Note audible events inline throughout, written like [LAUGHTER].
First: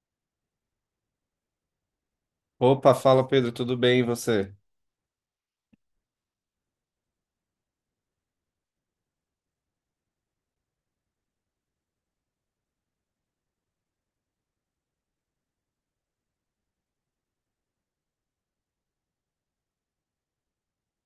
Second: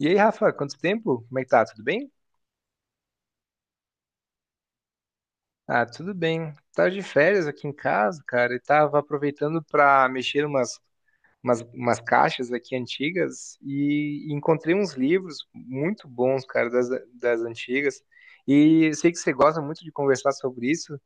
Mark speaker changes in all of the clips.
Speaker 1: E aí, Rafa, quanto tempo? Como é que tá? Tudo bem?
Speaker 2: Opa, fala Pedro, tudo bem e você?
Speaker 1: Ah, tudo bem. Tava de férias aqui em casa, cara, e tava aproveitando pra mexer umas, umas caixas aqui antigas e encontrei uns livros muito bons, cara, das, das antigas. E eu sei que você gosta muito de conversar sobre isso.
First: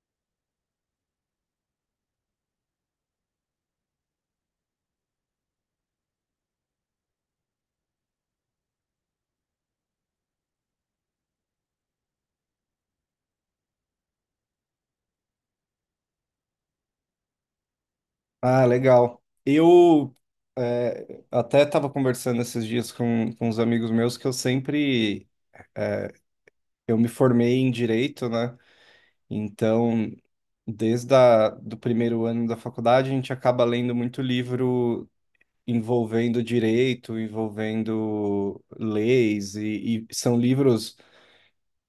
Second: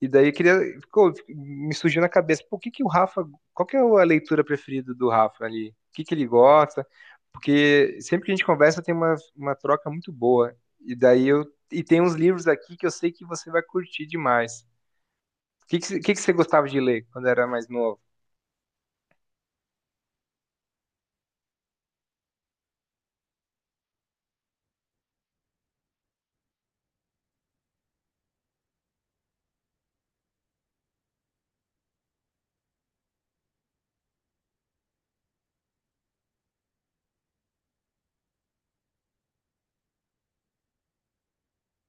Speaker 1: E daí eu queria, me surgiu na cabeça, por que que o Rafa, qual que é a leitura preferida do Rafa ali? O que que ele gosta? Porque sempre que a gente conversa tem uma troca muito boa. E daí eu, e tem uns livros aqui que eu sei que você vai curtir demais. O que que, o que que você gostava de ler quando era mais novo?
Speaker 2: Ah, legal. Até estava conversando esses dias com uns amigos meus que eu me formei em direito, né? Então, do primeiro ano da faculdade, a gente acaba lendo muito livro envolvendo direito, envolvendo leis, e são livros,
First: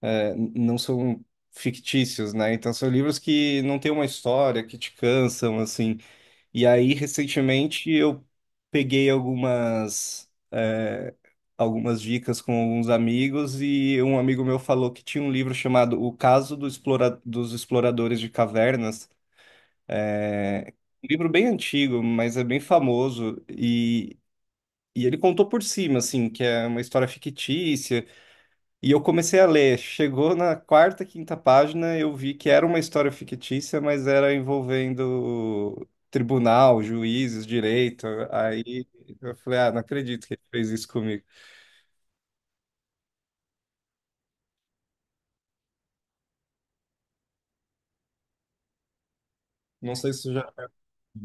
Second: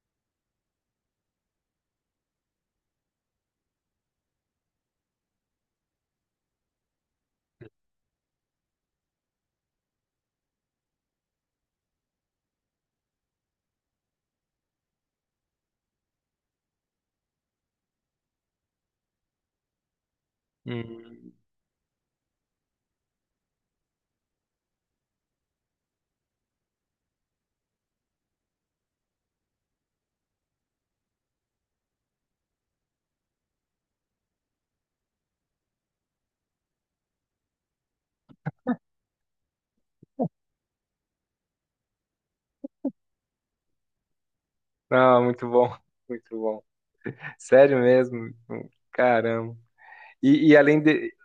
Speaker 2: não são fictícios, né? Então, são livros que não têm uma história, que te cansam, assim. E aí, recentemente, eu peguei algumas, é, algumas dicas com alguns amigos e um amigo meu falou que tinha um livro chamado O Caso dos Exploradores de Cavernas. É Um livro
Speaker 1: Hum.
Speaker 2: bem antigo, mas é bem famoso e ele contou por cima, assim, que é uma história fictícia, e eu comecei a ler. Chegou na quarta, quinta página, eu vi que era uma história fictícia, mas era envolvendo tribunal, juízes, direito. Aí eu falei, ah, não acredito que ele fez isso comigo.
Speaker 1: Ah, muito bom, [LAUGHS] muito bom. Sério mesmo? Caramba.
Speaker 2: Não sei se já.
Speaker 1: E além de,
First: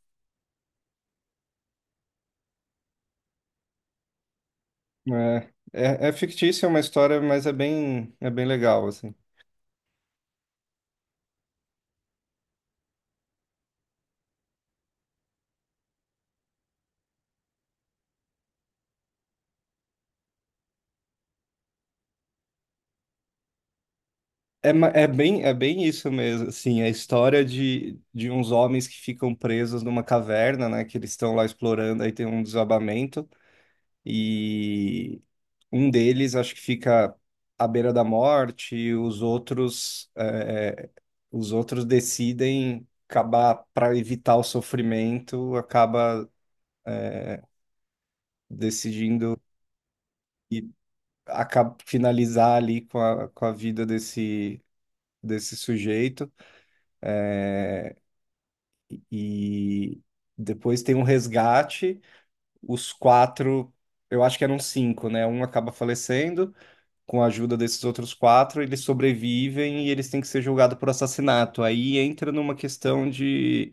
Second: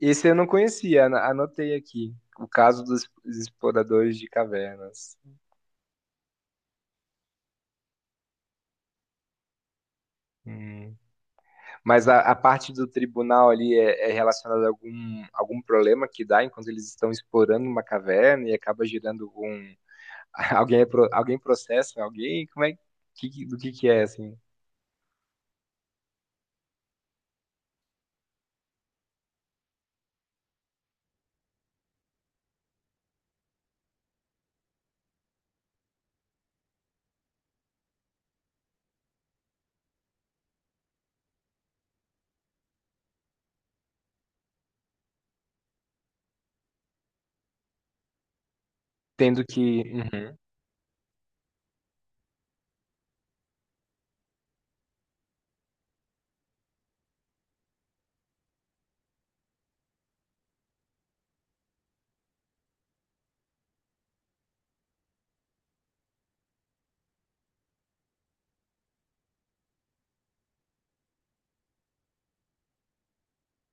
Speaker 1: esse eu não conhecia, anotei aqui. O caso dos exploradores de cavernas.
Speaker 2: É fictícia, é uma história, mas é bem legal, assim.
Speaker 1: Hum. Mas a parte do tribunal ali é, é relacionada a algum, algum problema que dá enquanto eles estão explorando uma caverna e acaba gerando um. [LAUGHS] Alguém, alguém processa alguém? Como é que, do que é, assim?
Speaker 2: É bem isso mesmo, assim, a história de uns homens que ficam presos numa caverna, né, que eles estão lá explorando, aí tem um desabamento. E um deles acho que fica à beira da morte, os outros decidem acabar para evitar o sofrimento, acaba decidindo
Speaker 1: Tendo que. Uhum,
Speaker 2: e acaba finalizar ali com a vida desse sujeito. E depois tem um resgate, os quatro, eu acho que eram cinco, né? Um acaba falecendo, com a ajuda desses outros quatro, eles sobrevivem e eles têm que ser julgados por assassinato. Aí entra numa questão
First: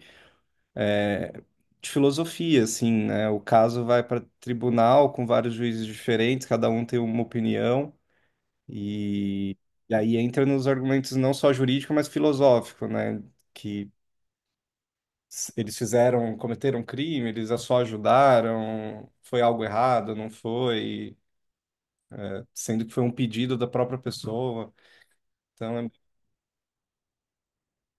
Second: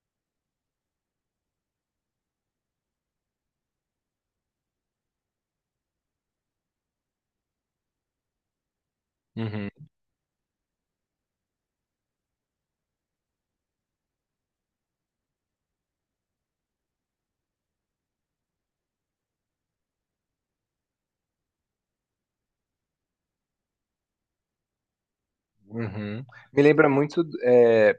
Speaker 2: é, de filosofia, assim, né? O caso vai para tribunal com vários juízes diferentes, cada um tem uma opinião, e,
Speaker 1: uhum,
Speaker 2: e aí entra nos argumentos não só jurídico, mas filosófico, né? Que Eles fizeram, cometeram crime, eles só ajudaram, foi algo errado, não foi, sendo que foi um pedido da própria pessoa. Então é.
Speaker 1: uhum. Me lembra muito. é,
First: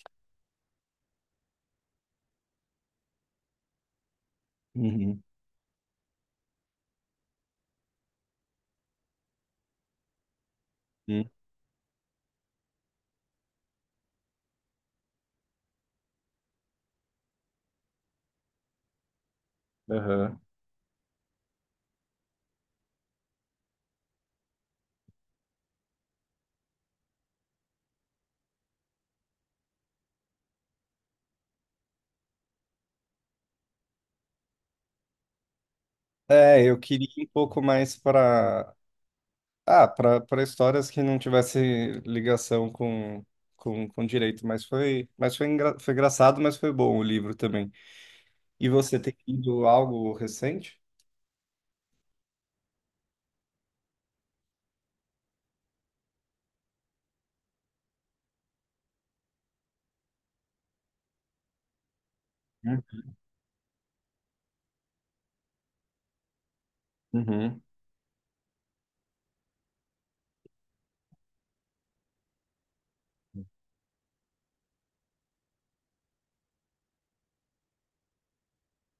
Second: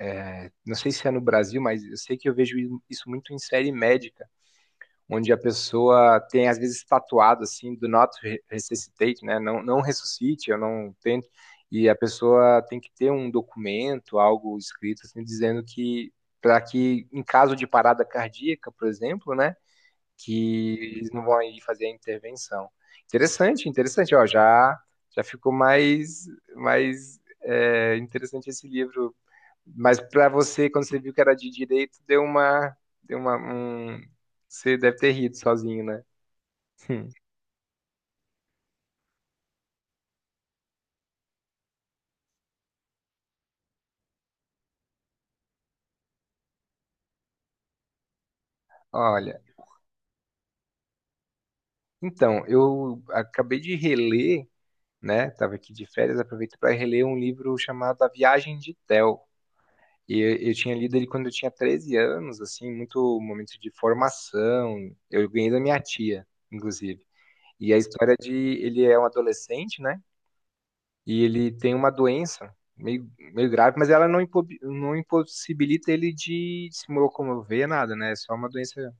Speaker 1: é, Não sei se é no Brasil, mas eu sei que eu vejo isso muito em série médica
Speaker 2: Uhum.
Speaker 1: onde a pessoa tem às vezes tatuado assim do not resuscitate, né? Não, não ressuscite, eu não tento. E a pessoa tem que ter um documento, algo escrito assim, dizendo que para que em caso de parada cardíaca, por exemplo, né,
Speaker 2: Aham.
Speaker 1: que eles não vão aí fazer a intervenção. Interessante, interessante, ó, já já ficou mais mais interessante esse livro, mas pra você, quando você viu que era de direito, deu uma, um... Você deve ter rido sozinho, né?
Speaker 2: É, eu queria
Speaker 1: [LAUGHS]
Speaker 2: ir um pouco mais para para histórias que não tivesse ligação com direito, mas foi, foi engraçado, mas foi bom o livro também. E você tem
Speaker 1: Olha,
Speaker 2: lido algo recente?
Speaker 1: então, eu acabei de reler, né? Tava aqui de férias, aproveito para reler um livro chamado A Viagem de Théo. E eu, tinha lido ele quando eu tinha 13 anos, assim,
Speaker 2: Hum.
Speaker 1: muito momento de formação. Eu ganhei da minha tia, inclusive.
Speaker 2: Uhum.
Speaker 1: E a história de ele é um adolescente, né? E ele tem uma doença meio, meio grave, mas ela não, não impossibilita ele de se locomover, nada, né? É só uma doença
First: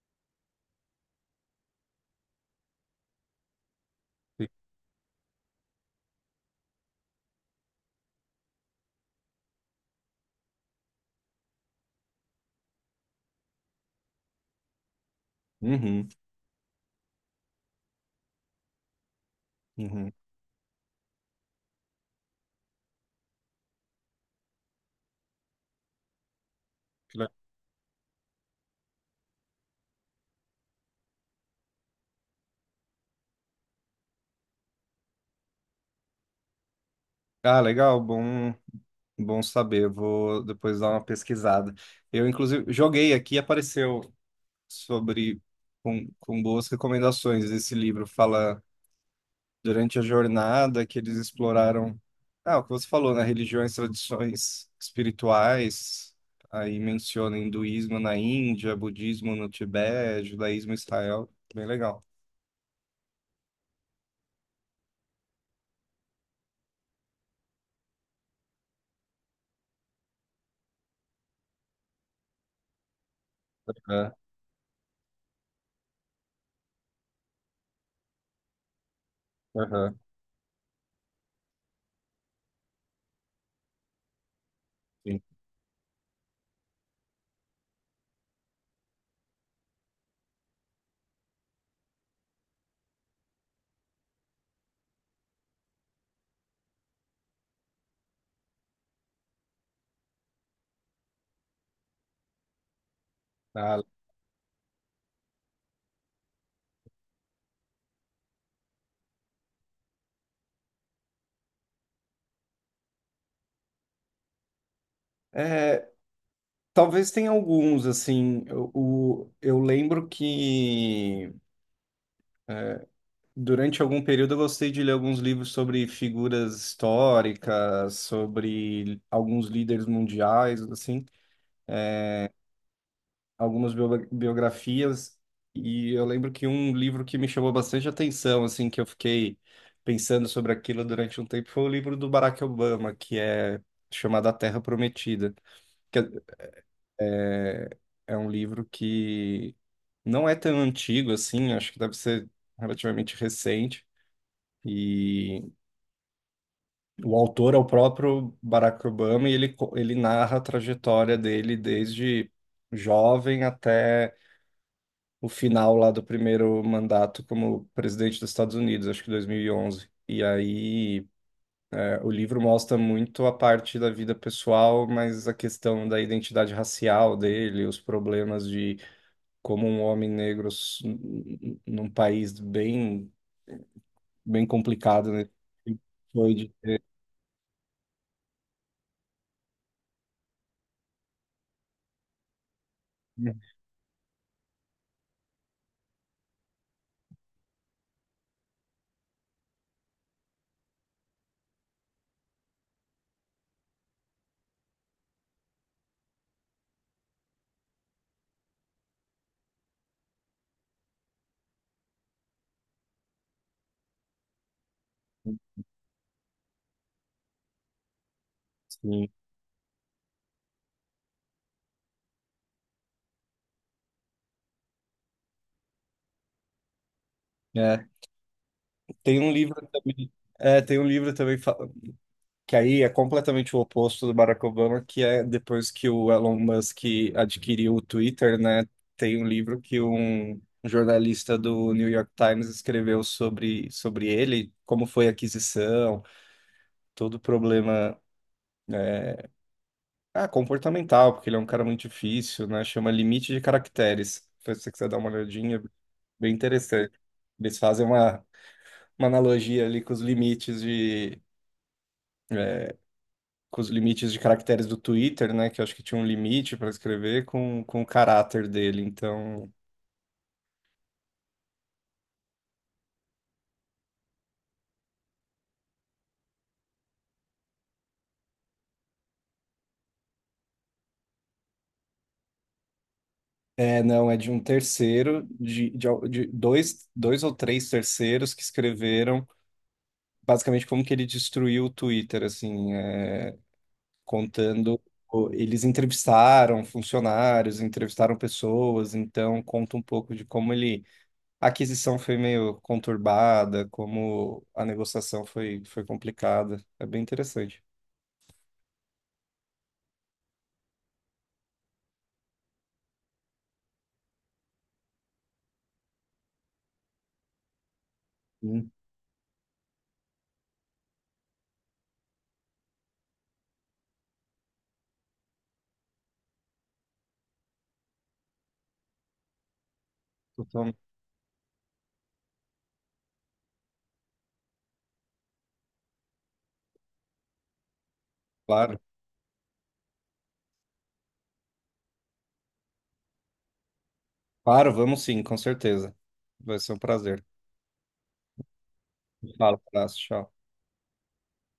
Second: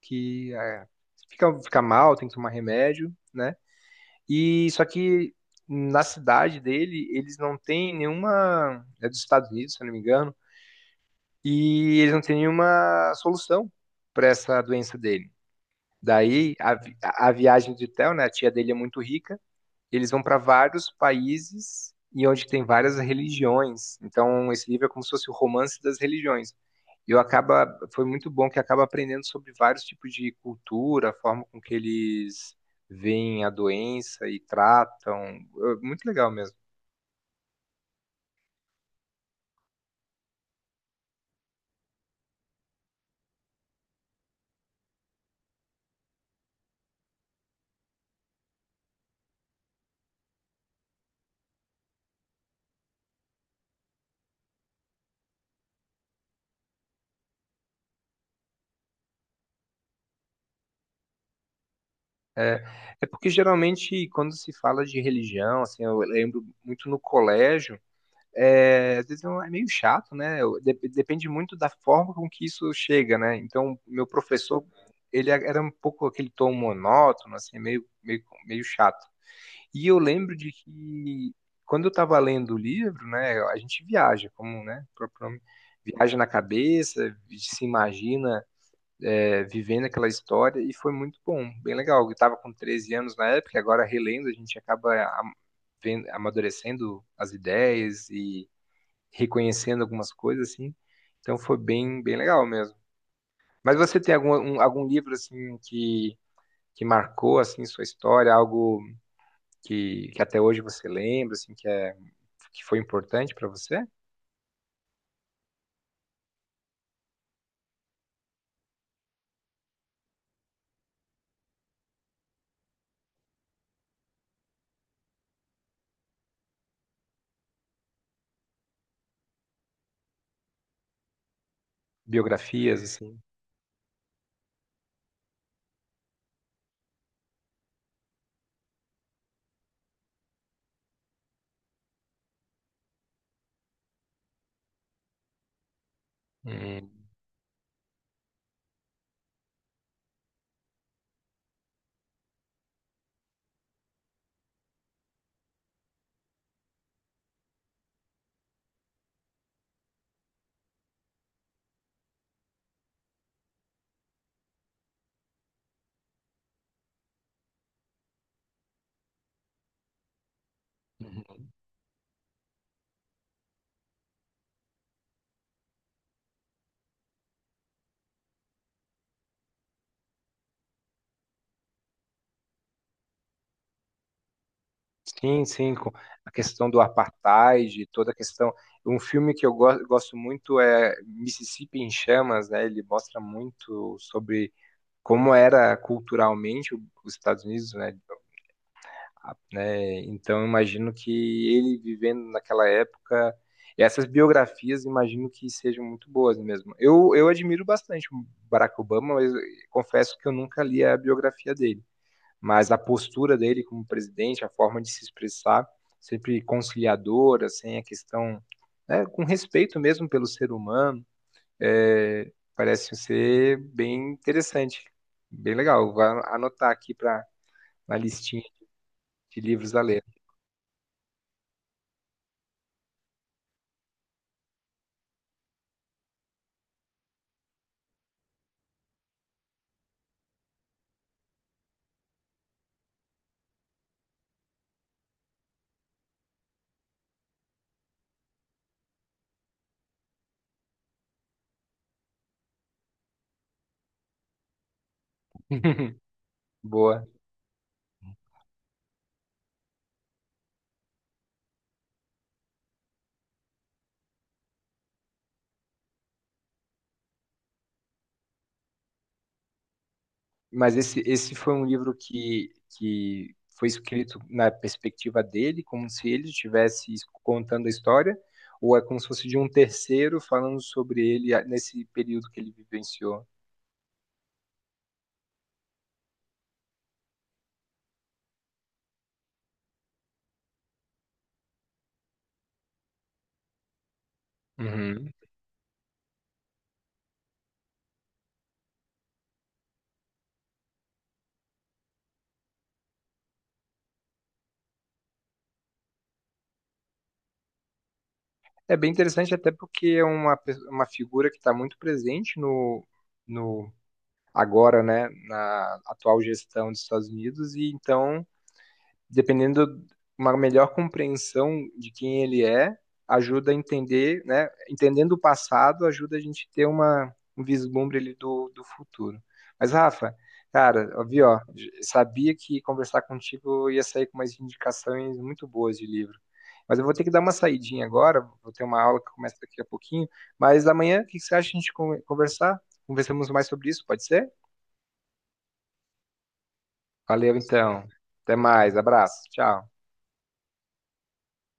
Speaker 1: que fica, fica mal, tem que tomar remédio, né? E só que na cidade dele, eles não têm nenhuma. É dos Estados Unidos, se eu não me engano, e eles não têm nenhuma solução para essa doença dele.
Speaker 2: Uhum,
Speaker 1: Daí a, a viagem de Theo, né? A tia dele é muito rica, eles
Speaker 2: uhum.
Speaker 1: vão para vários países e onde tem várias religiões. Então, esse livro é como se fosse o romance das religiões. E
Speaker 2: Que
Speaker 1: eu
Speaker 2: le-
Speaker 1: acaba, foi muito bom que acaba aprendendo sobre vários tipos de cultura, a forma com que eles veem a doença e tratam. É, muito legal mesmo.
Speaker 2: Ah, legal, bom saber. Eu vou depois dar uma pesquisada. Eu inclusive joguei aqui, apareceu sobre com boas recomendações esse livro. Fala durante a jornada que eles exploraram, ah, o que você falou, né? Religiões, tradições espirituais, aí menciona hinduísmo na Índia, budismo no Tibete, judaísmo em Israel, bem legal.
Speaker 1: É, porque geralmente quando se fala de religião, assim, eu lembro muito no colégio, às vezes é um, é meio chato, né? Depende muito da forma com que isso chega, né? Então, meu
Speaker 2: Aham,
Speaker 1: professor, ele era um pouco aquele tom monótono, assim, meio, meio chato. E
Speaker 2: aham,
Speaker 1: eu lembro de que quando eu estava lendo o livro, né, a gente viaja, como, né, o
Speaker 2: sim.
Speaker 1: próprio nome, viaja na cabeça, se imagina vivendo aquela história, e foi muito bom, bem legal. Eu estava com 13 anos na época, e agora relendo, a gente acaba am- amadurecendo as ideias e reconhecendo algumas coisas, assim. Então foi bem, bem legal mesmo. Mas
Speaker 2: Ah,
Speaker 1: você tem algum, algum livro, assim, que marcou, assim, sua história? Algo que até hoje você lembra, assim, que, que foi importante para você?
Speaker 2: é, talvez tenha alguns, assim, eu lembro que durante algum período eu gostei de ler alguns livros sobre figuras históricas, sobre alguns líderes mundiais, assim,
Speaker 1: Biografias, assim?
Speaker 2: algumas biografias, e eu lembro que um livro que me chamou bastante atenção, assim, que eu fiquei pensando sobre aquilo durante um tempo, foi o livro do Barack Obama, que é chamado A Terra Prometida, que é,
Speaker 1: Hum.
Speaker 2: é é um livro que não é tão antigo assim, acho que deve ser relativamente recente. E o autor é o próprio Barack Obama e ele narra a trajetória dele desde jovem até o final lá do primeiro mandato como presidente dos Estados Unidos, acho que 2011. E onze. E aí,
Speaker 1: Uhum.
Speaker 2: é, o livro mostra muito a parte da vida pessoal, mas a questão da identidade racial dele, os problemas de como um homem negro num país bem, bem complicado, né?
Speaker 1: Sim, sim, com a
Speaker 2: Foi de...
Speaker 1: questão do apartheid, toda a questão. Um filme que eu gosto muito é Mississippi em Chamas, né? Ele mostra muito sobre como era culturalmente os Estados Unidos, né? Né? Então, eu imagino que ele vivendo naquela época, essas biografias, imagino que sejam muito boas mesmo. Eu admiro bastante o Barack Obama, mas confesso que eu nunca li a biografia dele. Mas a postura dele como presidente, a forma de se expressar, sempre conciliadora, sem a questão, né,
Speaker 2: Sim.
Speaker 1: com respeito mesmo pelo ser humano, parece ser bem interessante, bem legal. Vou anotar aqui para
Speaker 2: É,
Speaker 1: na listinha
Speaker 2: tem um
Speaker 1: de
Speaker 2: livro
Speaker 1: livros a ler.
Speaker 2: também, tem um livro também que aí é completamente o oposto do Barack Obama, que é depois que o Elon Musk adquiriu o Twitter, né? Tem um livro que um jornalista do New York Times escreveu sobre ele, como foi a aquisição, todo o problema é, comportamental, porque ele é um cara muito difícil, né? Chama Limite de Caracteres. Se você quiser dar uma olhadinha,
Speaker 1: [LAUGHS]
Speaker 2: bem interessante.
Speaker 1: Boa.
Speaker 2: Eles fazem uma analogia ali com os é, com os limites de caracteres do Twitter, né? Que eu acho que tinha um limite para escrever com o caráter dele. Então,
Speaker 1: Mas esse foi um livro que foi escrito na perspectiva dele, como se ele estivesse contando a história, ou é como se fosse de um terceiro falando sobre ele, ah, nesse período que ele vivenciou?
Speaker 2: não, é de um terceiro, de dois, dois ou três terceiros que escreveram basicamente como que ele destruiu o Twitter, assim, é, contando.
Speaker 1: Uhum.
Speaker 2: Eles entrevistaram funcionários, entrevistaram pessoas, então conta um pouco de como ele. A aquisição foi meio conturbada, como a negociação foi complicada. É bem interessante.
Speaker 1: É bem interessante, até porque é uma, uma figura que está muito presente no, no agora, né, na atual gestão dos Estados Unidos, e então
Speaker 2: Sim,
Speaker 1: dependendo uma melhor compreensão de quem ele é, ajuda a entender, né? Entendendo o passado, ajuda a gente ter uma, um vislumbre ali do, do futuro. Mas, Rafa,
Speaker 2: totalmente.
Speaker 1: cara, ó, vi, ó, sabia que conversar contigo eu ia sair com umas indicações muito boas de livro. Mas eu vou ter que dar uma saidinha agora, vou ter
Speaker 2: Claro,
Speaker 1: uma aula que começa daqui a pouquinho. Mas amanhã, o que que você acha de a gente conversar? Conversamos mais sobre isso, pode ser?
Speaker 2: claro, vamos sim, com certeza. Vai ser um prazer.
Speaker 1: Valeu, então. Até mais, abraço,
Speaker 2: Fala,
Speaker 1: tchau.
Speaker 2: abraço, tchau.